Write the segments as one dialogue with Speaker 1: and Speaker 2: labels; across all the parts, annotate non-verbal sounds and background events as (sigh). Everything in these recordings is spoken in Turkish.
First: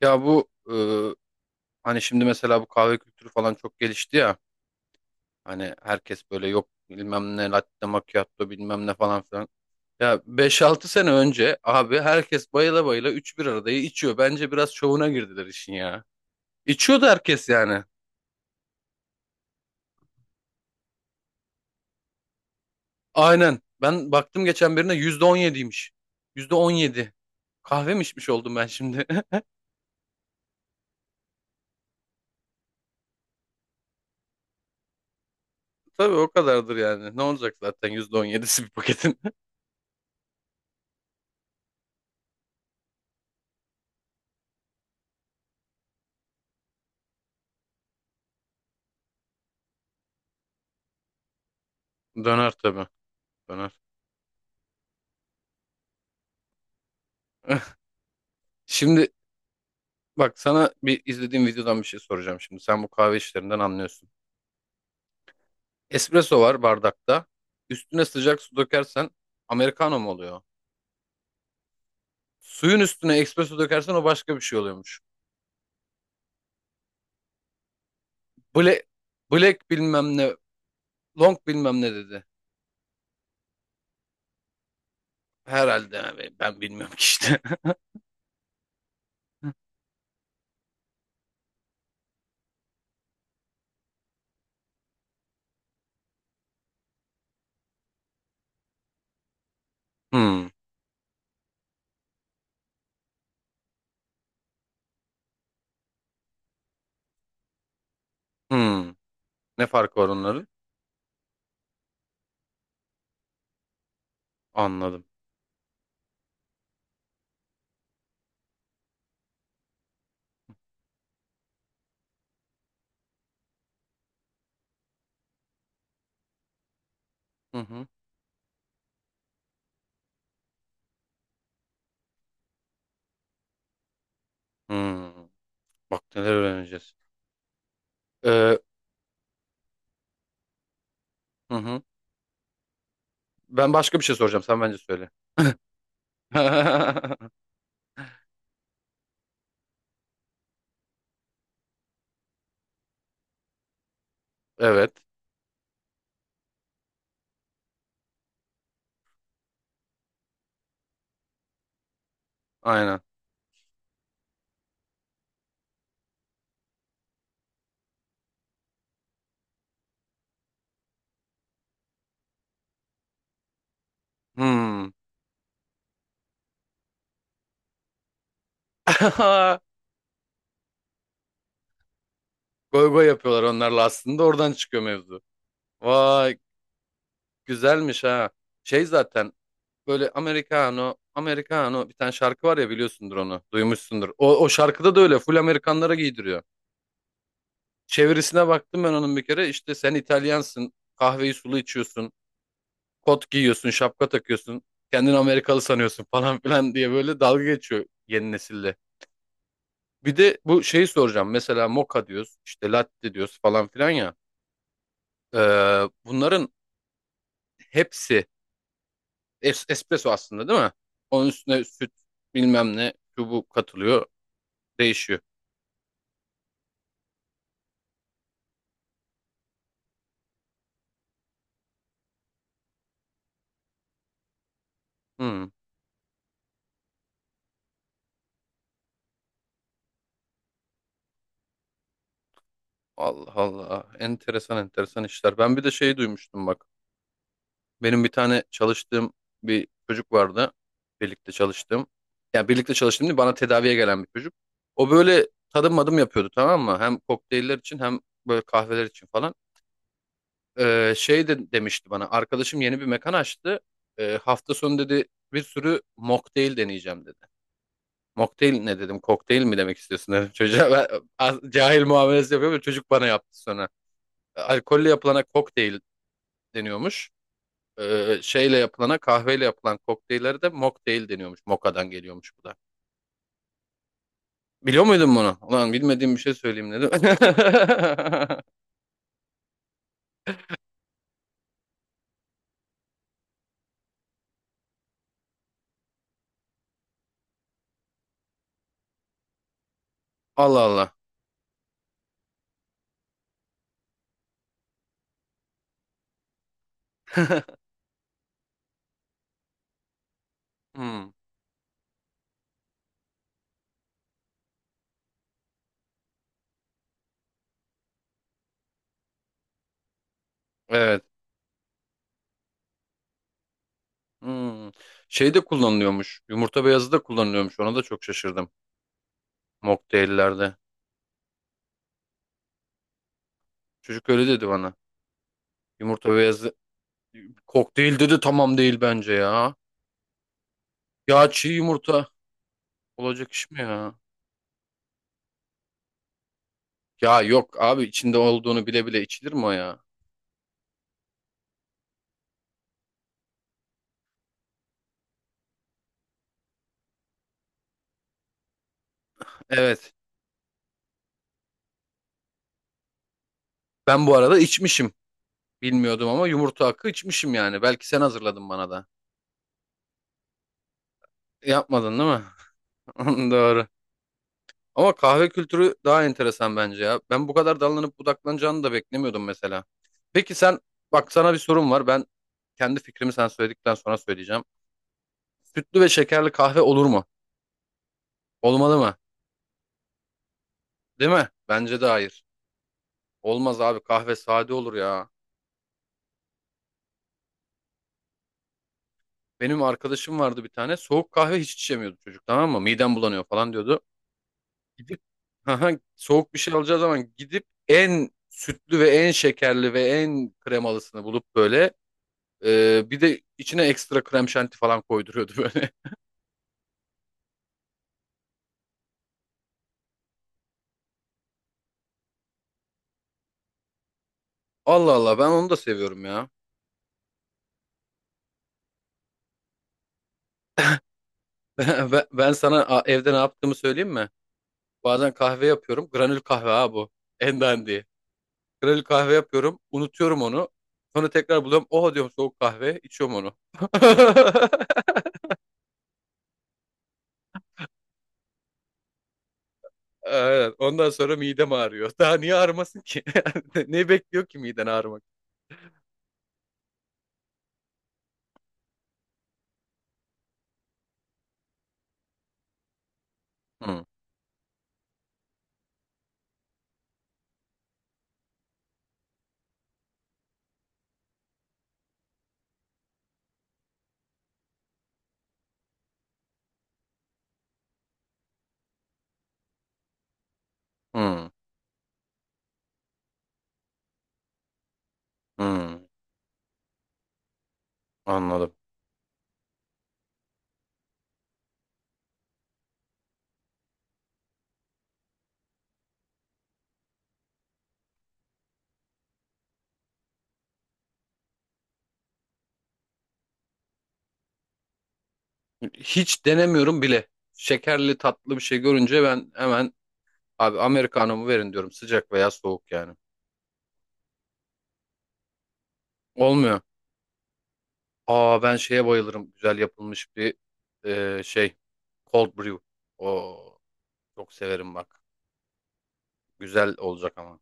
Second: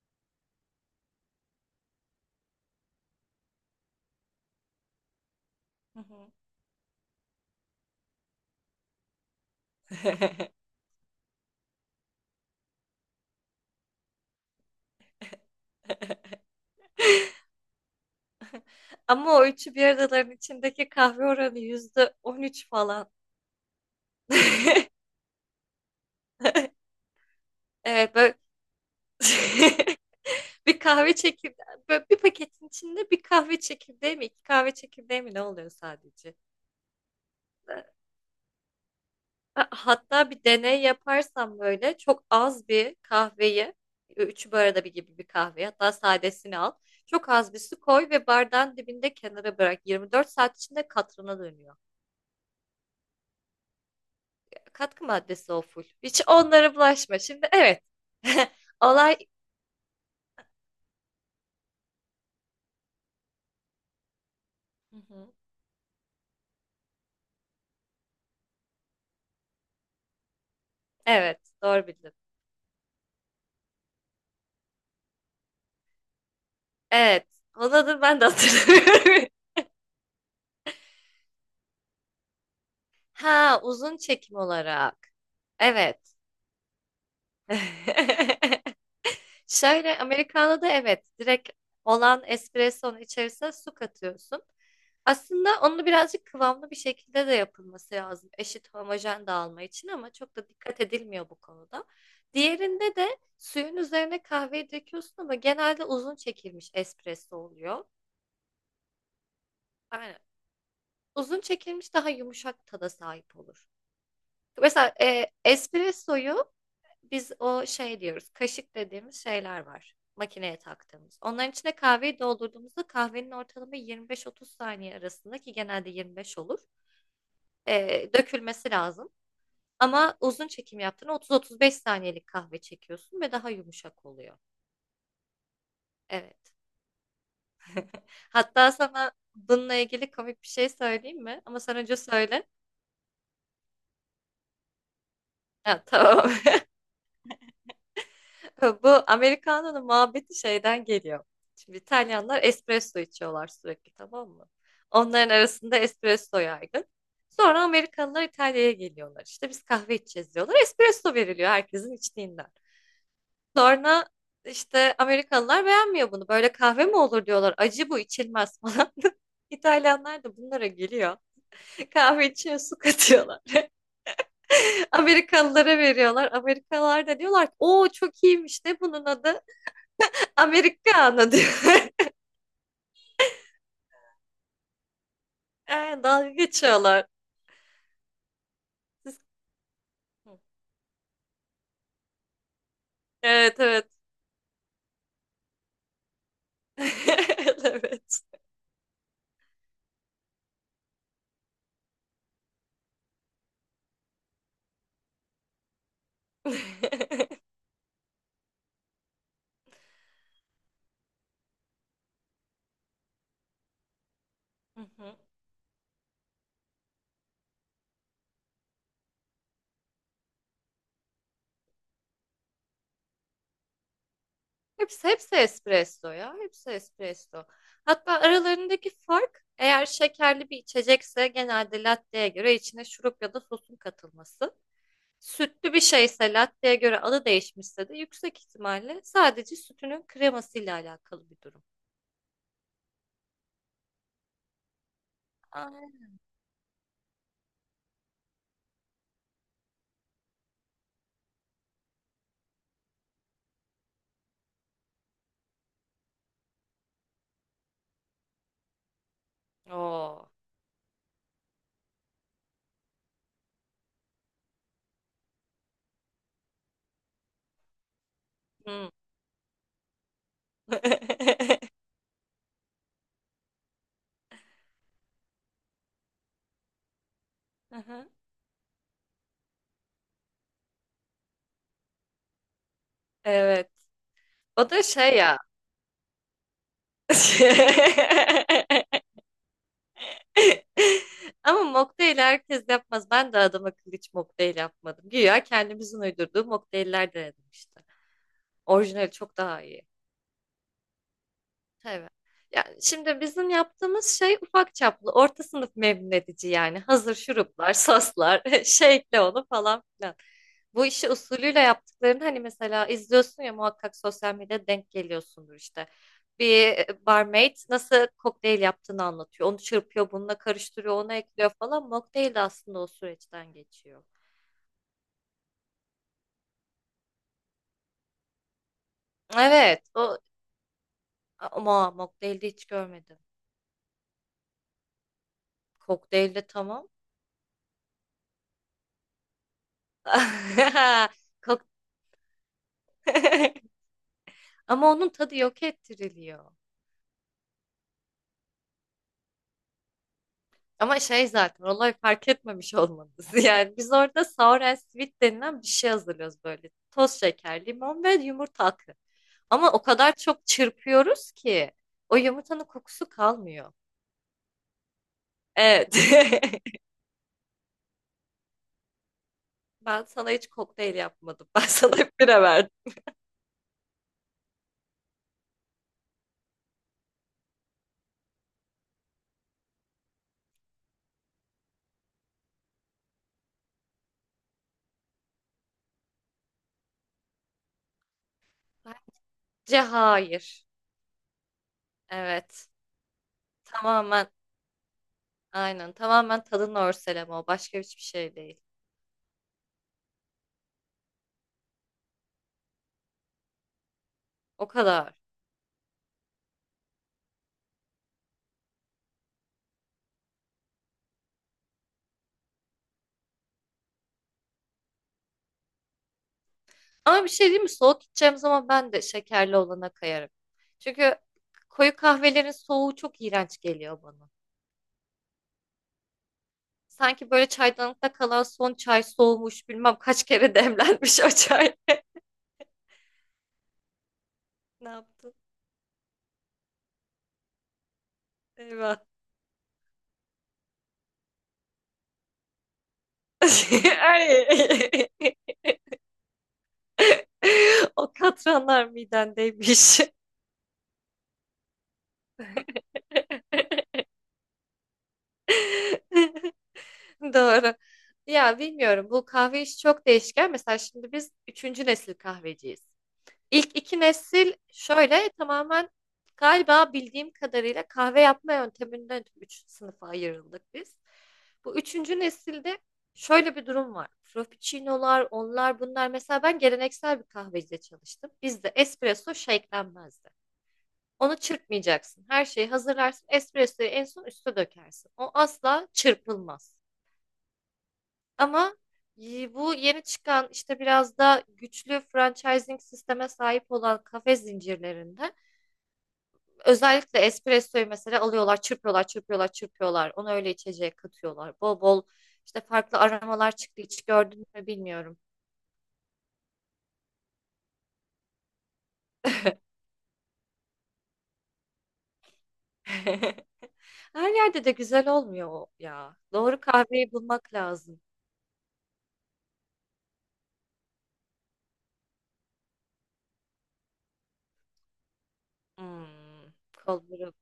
Speaker 1: Ya bu hani şimdi mesela bu kahve kültürü falan çok gelişti ya. Hani
Speaker 2: Hı
Speaker 1: herkes
Speaker 2: hı.
Speaker 1: böyle yok bilmem ne latte macchiato bilmem ne falan filan. Ya beş altı sene önce abi herkes bayıla bayıla 3 bir aradayı içiyor. Bence biraz şovuna girdiler işin ya.
Speaker 2: (laughs)
Speaker 1: İçiyordu herkes yani.
Speaker 2: Ama o üçü bir aradaların içindeki kahve oranı %13 falan.
Speaker 1: Aynen. Ben baktım geçen birine
Speaker 2: (laughs)
Speaker 1: %17'ymiş. %17. Kahve mi
Speaker 2: Evet
Speaker 1: içmiş
Speaker 2: böyle
Speaker 1: oldum ben şimdi? (laughs)
Speaker 2: (laughs) bir kahve çekirdeği böyle bir paketin içinde bir kahve çekirdeği mi iki kahve çekirdeği mi ne oluyor
Speaker 1: Tabii o
Speaker 2: sadece?
Speaker 1: kadardır yani. Ne olacak zaten %17'si bir paketin?
Speaker 2: Hatta bir deney yaparsam böyle çok az bir kahveyi, üç bu arada bir gibi bir kahveyi hatta sadesini al. Çok az bir su koy ve bardağın dibinde kenara bırak. 24 saat içinde katrına dönüyor.
Speaker 1: (laughs) Döner tabii. Döner.
Speaker 2: Katkı maddesi o full. Hiç onlara bulaşma. Şimdi
Speaker 1: (laughs)
Speaker 2: evet. (laughs)
Speaker 1: Şimdi
Speaker 2: Olay...
Speaker 1: bak, sana bir izlediğim videodan bir şey soracağım şimdi. Sen bu kahve işlerinden anlıyorsun.
Speaker 2: Hı hı.
Speaker 1: Espresso var bardakta. Üstüne sıcak su dökersen Americano mu oluyor?
Speaker 2: Evet, doğru bildin.
Speaker 1: Suyun üstüne espresso dökersen o başka bir şey oluyormuş.
Speaker 2: Evet. Onun adını ben de
Speaker 1: Black,
Speaker 2: hatırlamıyorum. (laughs)
Speaker 1: black bilmem ne, long bilmem ne dedi.
Speaker 2: Ha, uzun çekim olarak.
Speaker 1: Herhalde
Speaker 2: Evet.
Speaker 1: abi, ben bilmiyorum ki işte. (laughs)
Speaker 2: (laughs) Şöyle Americano'da evet direkt olan espressonun içerisine su katıyorsun. Aslında onu birazcık kıvamlı bir şekilde de yapılması lazım. Eşit homojen dağılma için ama çok
Speaker 1: Hmm,
Speaker 2: da dikkat edilmiyor bu konuda. Diğerinde de suyun üzerine kahveyi döküyorsun ama genelde uzun çekilmiş espresso oluyor.
Speaker 1: hmm. Ne farkı var
Speaker 2: Aynen.
Speaker 1: onların?
Speaker 2: Uzun çekilmiş daha yumuşak tada sahip olur. Mesela
Speaker 1: Anladım.
Speaker 2: espressoyu biz o şey diyoruz, kaşık dediğimiz şeyler var. Makineye taktığımız. Onların içine kahveyi doldurduğumuzda kahvenin ortalama 25-30 saniye arasında ki genelde 25 olur.
Speaker 1: Hı
Speaker 2: e,
Speaker 1: hı.
Speaker 2: dökülmesi lazım. Ama uzun çekim yaptığında 30-35 saniyelik kahve çekiyorsun ve daha yumuşak oluyor.
Speaker 1: Hmm. Bak neler
Speaker 2: Evet.
Speaker 1: öğreneceğiz. Ee,
Speaker 2: Hatta sana bununla ilgili komik bir şey söyleyeyim mi?
Speaker 1: hı
Speaker 2: Ama sen
Speaker 1: hı.
Speaker 2: önce söyle.
Speaker 1: Ben başka bir şey soracağım. Sen bence söyle.
Speaker 2: Ha, tamam.
Speaker 1: (laughs)
Speaker 2: (laughs) Bu Americano'nun muhabbeti şeyden geliyor. Şimdi İtalyanlar espresso içiyorlar sürekli, tamam mı?
Speaker 1: Evet.
Speaker 2: Onların arasında espresso yaygın. Sonra Amerikalılar İtalya'ya geliyorlar. İşte biz kahve içeceğiz diyorlar. Espresso veriliyor herkesin içtiğinden.
Speaker 1: Aynen.
Speaker 2: Sonra işte Amerikalılar beğenmiyor bunu. Böyle kahve mi olur diyorlar. Acı, bu içilmez falan. (laughs) İtalyanlar da bunlara geliyor. Kahve içine su katıyorlar. (laughs)
Speaker 1: Hmm.
Speaker 2: Amerikalılara veriyorlar. Amerikalılar da diyorlar ki o çok iyiymiş de bunun adı.
Speaker 1: (laughs)
Speaker 2: Amerikano diyor. (laughs)
Speaker 1: Goy goy yapıyorlar onlarla, aslında oradan çıkıyor mevzu.
Speaker 2: Aynen, dalga
Speaker 1: Vay,
Speaker 2: geçiyorlar.
Speaker 1: güzelmiş ha. Şey
Speaker 2: Siz-
Speaker 1: zaten böyle Americano, Americano bir tane şarkı var ya, biliyorsundur onu.
Speaker 2: Evet, evet.
Speaker 1: Duymuşsundur. O şarkıda da öyle full Amerikanlara giydiriyor.
Speaker 2: (laughs) Evet.
Speaker 1: Çevirisine baktım ben onun bir kere, işte sen İtalyansın, kahveyi sulu içiyorsun, kot giyiyorsun, şapka takıyorsun, kendini Amerikalı sanıyorsun (laughs) falan filan diye böyle dalga
Speaker 2: (laughs)
Speaker 1: geçiyor yeni nesille. Bir de bu şeyi soracağım, mesela moka diyoruz işte, latte diyoruz falan filan ya.
Speaker 2: Hı hı.
Speaker 1: Ee, bunların hepsi espresso aslında, değil mi? Onun üstüne süt bilmem ne şu bu katılıyor,
Speaker 2: Hepsi,
Speaker 1: değişiyor.
Speaker 2: hepsi espresso ya. Hepsi espresso. Hatta aralarındaki fark, eğer şekerli bir içecekse genelde latte'ye göre içine şurup ya da sosun katılması.
Speaker 1: Hmm.
Speaker 2: Sütlü bir şeyse latte'ye göre adı değişmişse de yüksek ihtimalle sadece sütünün kremasıyla alakalı bir durum.
Speaker 1: Allah Allah, enteresan enteresan işler. Ben bir de şey
Speaker 2: Aynen.
Speaker 1: duymuştum, bak. Benim bir tane çalıştığım bir çocuk vardı. Birlikte çalıştığım. Yani birlikte çalıştığım değil, bana tedaviye gelen bir çocuk. O böyle tadım madım yapıyordu, tamam mı? Hem kokteyller için hem böyle kahveler için falan.
Speaker 2: Oo.
Speaker 1: Şey de demişti bana. Arkadaşım yeni bir mekan açtı. Hafta sonu dedi bir sürü mocktail deneyeceğim dedi. Mocktail ne
Speaker 2: Hı.
Speaker 1: dedim? Kokteyl mi demek istiyorsun (laughs) dedim çocuğa. Ben,
Speaker 2: (laughs)
Speaker 1: cahil muamelesi yapıyorum. Çocuk bana yaptı sonra. Alkolle yapılana kokteyl deniyormuş.
Speaker 2: Aha,
Speaker 1: Şeyle yapılana, kahveyle yapılan kokteyllere de mocktail deniyormuş. Mokka'dan geliyormuş bu da.
Speaker 2: evet. O da
Speaker 1: Biliyor muydun
Speaker 2: şey
Speaker 1: bunu?
Speaker 2: ya.
Speaker 1: Ulan bilmediğim bir şey söyleyeyim dedim. (laughs)
Speaker 2: (laughs) Ama mocktail herkes yapmaz. Ben de adam akıllı hiç mocktail yapmadım. Güya kendimizin uydurduğu mocktailler denedim işte. Orijinali çok daha iyi.
Speaker 1: Allah Allah.
Speaker 2: Evet. Yani şimdi bizim yaptığımız şey ufak çaplı, orta sınıf memnun edici yani. Hazır
Speaker 1: (laughs)
Speaker 2: şuruplar, soslar, (laughs) şey ekle onu falan filan. Bu işi
Speaker 1: Hmm,
Speaker 2: usulüyle yaptıklarını hani mesela izliyorsun ya, muhakkak sosyal medyada denk geliyorsundur işte. Bir barmaid nasıl kokteyl yaptığını anlatıyor. Onu çırpıyor, bununla karıştırıyor,
Speaker 1: evet.
Speaker 2: ona ekliyor falan. Mocktail de aslında o süreçten geçiyor.
Speaker 1: Hmm. Şey de kullanılıyormuş. Yumurta beyazı da kullanılıyormuş. Ona da çok şaşırdım.
Speaker 2: Evet, o
Speaker 1: Mocktaillerde.
Speaker 2: ama mocktail'de hiç görmedim.
Speaker 1: Çocuk öyle dedi bana. Yumurta
Speaker 2: Kokteylde
Speaker 1: beyazı
Speaker 2: tamam.
Speaker 1: kokteyl dedi, tamam değil bence ya.
Speaker 2: (laughs)
Speaker 1: Ya çiğ
Speaker 2: Kok
Speaker 1: yumurta olacak iş mi
Speaker 2: (laughs)
Speaker 1: ya?
Speaker 2: Ama onun tadı yok ettiriliyor.
Speaker 1: Ya yok abi, içinde olduğunu bile bile içilir mi o ya?
Speaker 2: Ama şey, zaten olay fark etmemiş olmanız. (laughs) Yani biz orada sour and sweet denilen bir şey hazırlıyoruz böyle. Toz şeker, limon ve yumurta akı. Ama o
Speaker 1: Evet.
Speaker 2: kadar çok çırpıyoruz ki o yumurtanın kokusu kalmıyor.
Speaker 1: Ben bu arada içmişim.
Speaker 2: Evet.
Speaker 1: Bilmiyordum ama yumurta
Speaker 2: (laughs)
Speaker 1: hakkı içmişim yani. Belki sen hazırladın bana da.
Speaker 2: Ben sana hiç kokteyl yapmadım. Ben sana
Speaker 1: Yapmadın değil
Speaker 2: hep bira verdim.
Speaker 1: mi? (laughs) Doğru. Ama kahve kültürü daha enteresan bence ya. Ben bu kadar dallanıp budaklanacağını da beklemiyordum mesela. Peki sen, bak sana bir sorum var. Ben kendi fikrimi sen söyledikten sonra söyleyeceğim. Sütlü ve şekerli kahve olur mu? Olmalı mı?
Speaker 2: Bence hayır.
Speaker 1: Değil mi? Bence de hayır.
Speaker 2: Evet.
Speaker 1: Olmaz abi, kahve
Speaker 2: Tamamen
Speaker 1: sade olur ya.
Speaker 2: aynen. Tamamen tadın örseleme o. Başka hiçbir şey değil.
Speaker 1: Benim arkadaşım vardı bir tane, soğuk kahve hiç içemiyordu çocuk, tamam mı? Midem bulanıyor falan diyordu.
Speaker 2: O
Speaker 1: Gidip
Speaker 2: kadar.
Speaker 1: (laughs) haha, soğuk bir şey alacağı zaman gidip en sütlü ve en şekerli ve en kremalısını bulup böyle bir de içine ekstra krem şanti falan koyduruyordu böyle.
Speaker 2: Ama bir şey diyeyim mi? Soğuk içeceğim zaman ben de şekerli olana kayarım. Çünkü koyu kahvelerin soğuğu çok iğrenç geliyor bana.
Speaker 1: (laughs) Allah Allah, ben onu da seviyorum ya. (laughs)
Speaker 2: Sanki böyle çaydanlıkta kalan son çay, soğumuş bilmem kaç kere (laughs) demlenmiş o çay.
Speaker 1: Ben,
Speaker 2: (laughs)
Speaker 1: ben, ben sana evde ne yaptığımı söyleyeyim mi?
Speaker 2: Ne
Speaker 1: Bazen
Speaker 2: yaptın?
Speaker 1: kahve yapıyorum. Granül kahve ha bu. En dandiği. Granül
Speaker 2: Eyvah.
Speaker 1: kahve yapıyorum. Unutuyorum onu. Sonra tekrar buluyorum. Oha diyorum, soğuk kahve, içiyorum onu.
Speaker 2: (laughs)
Speaker 1: (laughs)
Speaker 2: Ay. (laughs) O katranlar midendeymiş.
Speaker 1: Aynen. Ondan sonra midem ağrıyor. Daha niye ağrımasın ki? (laughs) Ne
Speaker 2: (laughs)
Speaker 1: bekliyor ki miden, ağrımak?
Speaker 2: Doğru. Ya bilmiyorum, bu kahve işi çok değişken. Mesela şimdi biz üçüncü nesil kahveciyiz. İlk
Speaker 1: Hı,
Speaker 2: iki nesil şöyle tamamen, galiba bildiğim kadarıyla kahve yapma yönteminden üç sınıfa ayrıldık biz. Bu üçüncü nesilde şöyle bir durum var. Frappuccino'lar, onlar bunlar. Mesela ben geleneksel bir kahvecide çalıştım. Bizde espresso shake'lenmezdi.
Speaker 1: hı,
Speaker 2: Onu çırpmayacaksın. Her şeyi hazırlarsın. Espressoyu en son üste dökersin. O
Speaker 1: hı.
Speaker 2: asla çırpılmaz.
Speaker 1: Anladım.
Speaker 2: Ama bu yeni çıkan işte biraz da güçlü franchising sisteme sahip olan kafe zincirlerinde özellikle espressoyu mesela alıyorlar, çırpıyorlar, çırpıyorlar, çırpıyorlar. Onu öyle içeceğe katıyorlar. Bol bol işte farklı aromalar çıktı. Hiç gördün mü bilmiyorum.
Speaker 1: Hiç denemiyorum bile. Şekerli tatlı bir şey görünce ben
Speaker 2: (laughs)
Speaker 1: hemen, abi Americano'mu verin diyorum. Sıcak veya soğuk yani.
Speaker 2: Her yerde de güzel olmuyor o ya. Doğru
Speaker 1: Olmuyor.
Speaker 2: kahveyi bulmak lazım.
Speaker 1: Aa, ben şeye bayılırım. Güzel yapılmış bir şey. Cold brew. Oo, çok severim bak.
Speaker 2: Hmm,
Speaker 1: Güzel
Speaker 2: cold
Speaker 1: olacak
Speaker 2: brew.
Speaker 1: ama.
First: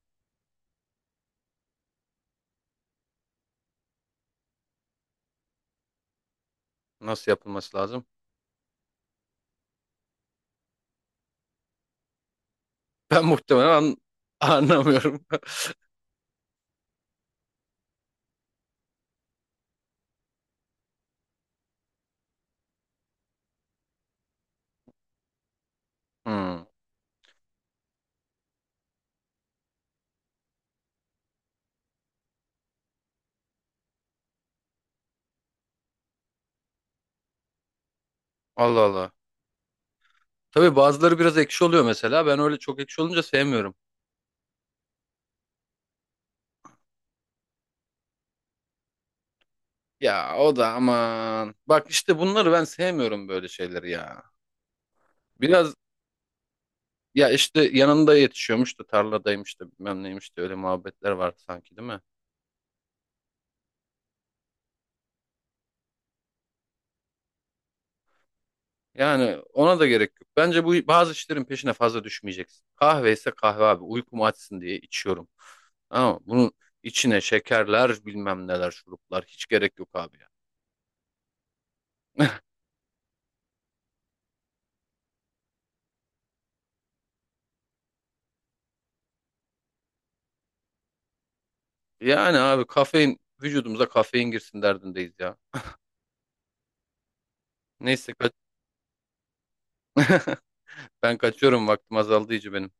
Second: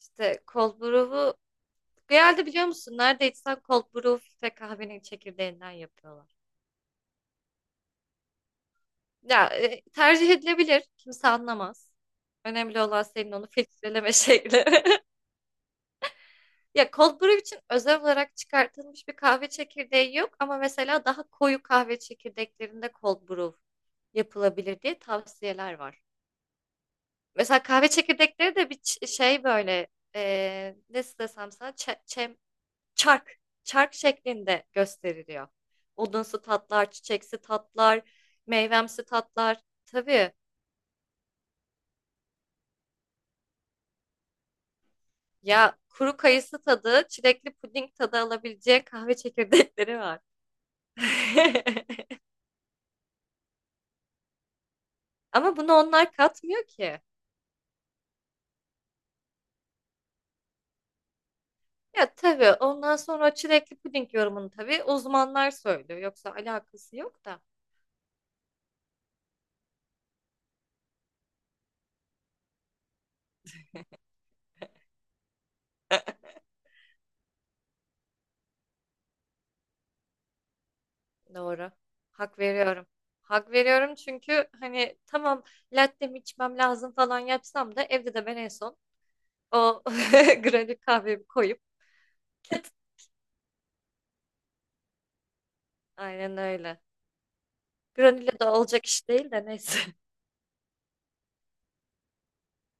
Speaker 2: İşte cold brew'u genelde biliyor musun? Nerede içsen cold brew ve kahvenin çekirdeğinden yapıyorlar.
Speaker 1: Nasıl yapılması lazım? (laughs)
Speaker 2: Ya tercih edilebilir. Kimse anlamaz. Önemli olan
Speaker 1: Ben
Speaker 2: senin onu
Speaker 1: muhtemelen
Speaker 2: filtreleme
Speaker 1: (laughs)
Speaker 2: şekli. (laughs)
Speaker 1: anlamıyorum. (laughs)
Speaker 2: Ya cold brew için özel olarak çıkartılmış bir kahve çekirdeği yok ama mesela daha koyu kahve çekirdeklerinde cold brew yapılabilir diye tavsiyeler var.
Speaker 1: Hmm.
Speaker 2: Mesela kahve çekirdekleri de bir şey böyle, nasıl desem sana, çark çark şeklinde gösteriliyor. Odunsu tatlar, çiçeksi tatlar,
Speaker 1: Allah
Speaker 2: meyvemsi
Speaker 1: Allah.
Speaker 2: tatlar. Tabii
Speaker 1: Tabii bazıları biraz ekşi oluyor mesela. Ben öyle çok ekşi olunca sevmiyorum.
Speaker 2: ya, kuru kayısı tadı, çilekli puding tadı alabileceği kahve çekirdekleri var.
Speaker 1: Ya o da aman. Bak
Speaker 2: (laughs)
Speaker 1: işte bunları ben sevmiyorum, böyle şeyleri ya.
Speaker 2: Ama bunu
Speaker 1: Biraz,
Speaker 2: onlar katmıyor ki.
Speaker 1: ya işte yanında yetişiyormuş da, tarladaymış da, bilmem neymiş de, öyle muhabbetler vardı sanki, değil mi?
Speaker 2: Ya tabii ondan sonra çilekli puding yorumunu tabii uzmanlar söylüyor. Yoksa alakası yok da.
Speaker 1: Yani ona da gerek yok. Bence bu, bazı işlerin peşine fazla düşmeyeceksin. Kahve ise kahve abi. Uykumu açsın diye içiyorum. Ama bunun içine şekerler bilmem neler şuruplar hiç gerek yok abi ya.
Speaker 2: Doğru. Hak veriyorum. Hak veriyorum, çünkü hani tamam, latte mi içmem lazım falan yapsam da evde de ben en son o (laughs) granül kahvemi koyup
Speaker 1: Yani abi, kafein, vücudumuza kafein girsin derdindeyiz ya.
Speaker 2: aynen öyle.
Speaker 1: Neyse
Speaker 2: Granüle de olacak iş değil de neyse. (laughs)
Speaker 1: ben kaçıyorum, vaktim azaldı iyice benim.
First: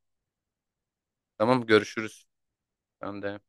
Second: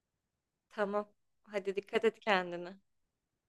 Speaker 2: Tamam.
Speaker 1: Tamam,
Speaker 2: Hadi dikkat et
Speaker 1: görüşürüz.
Speaker 2: kendine.
Speaker 1: Ben de.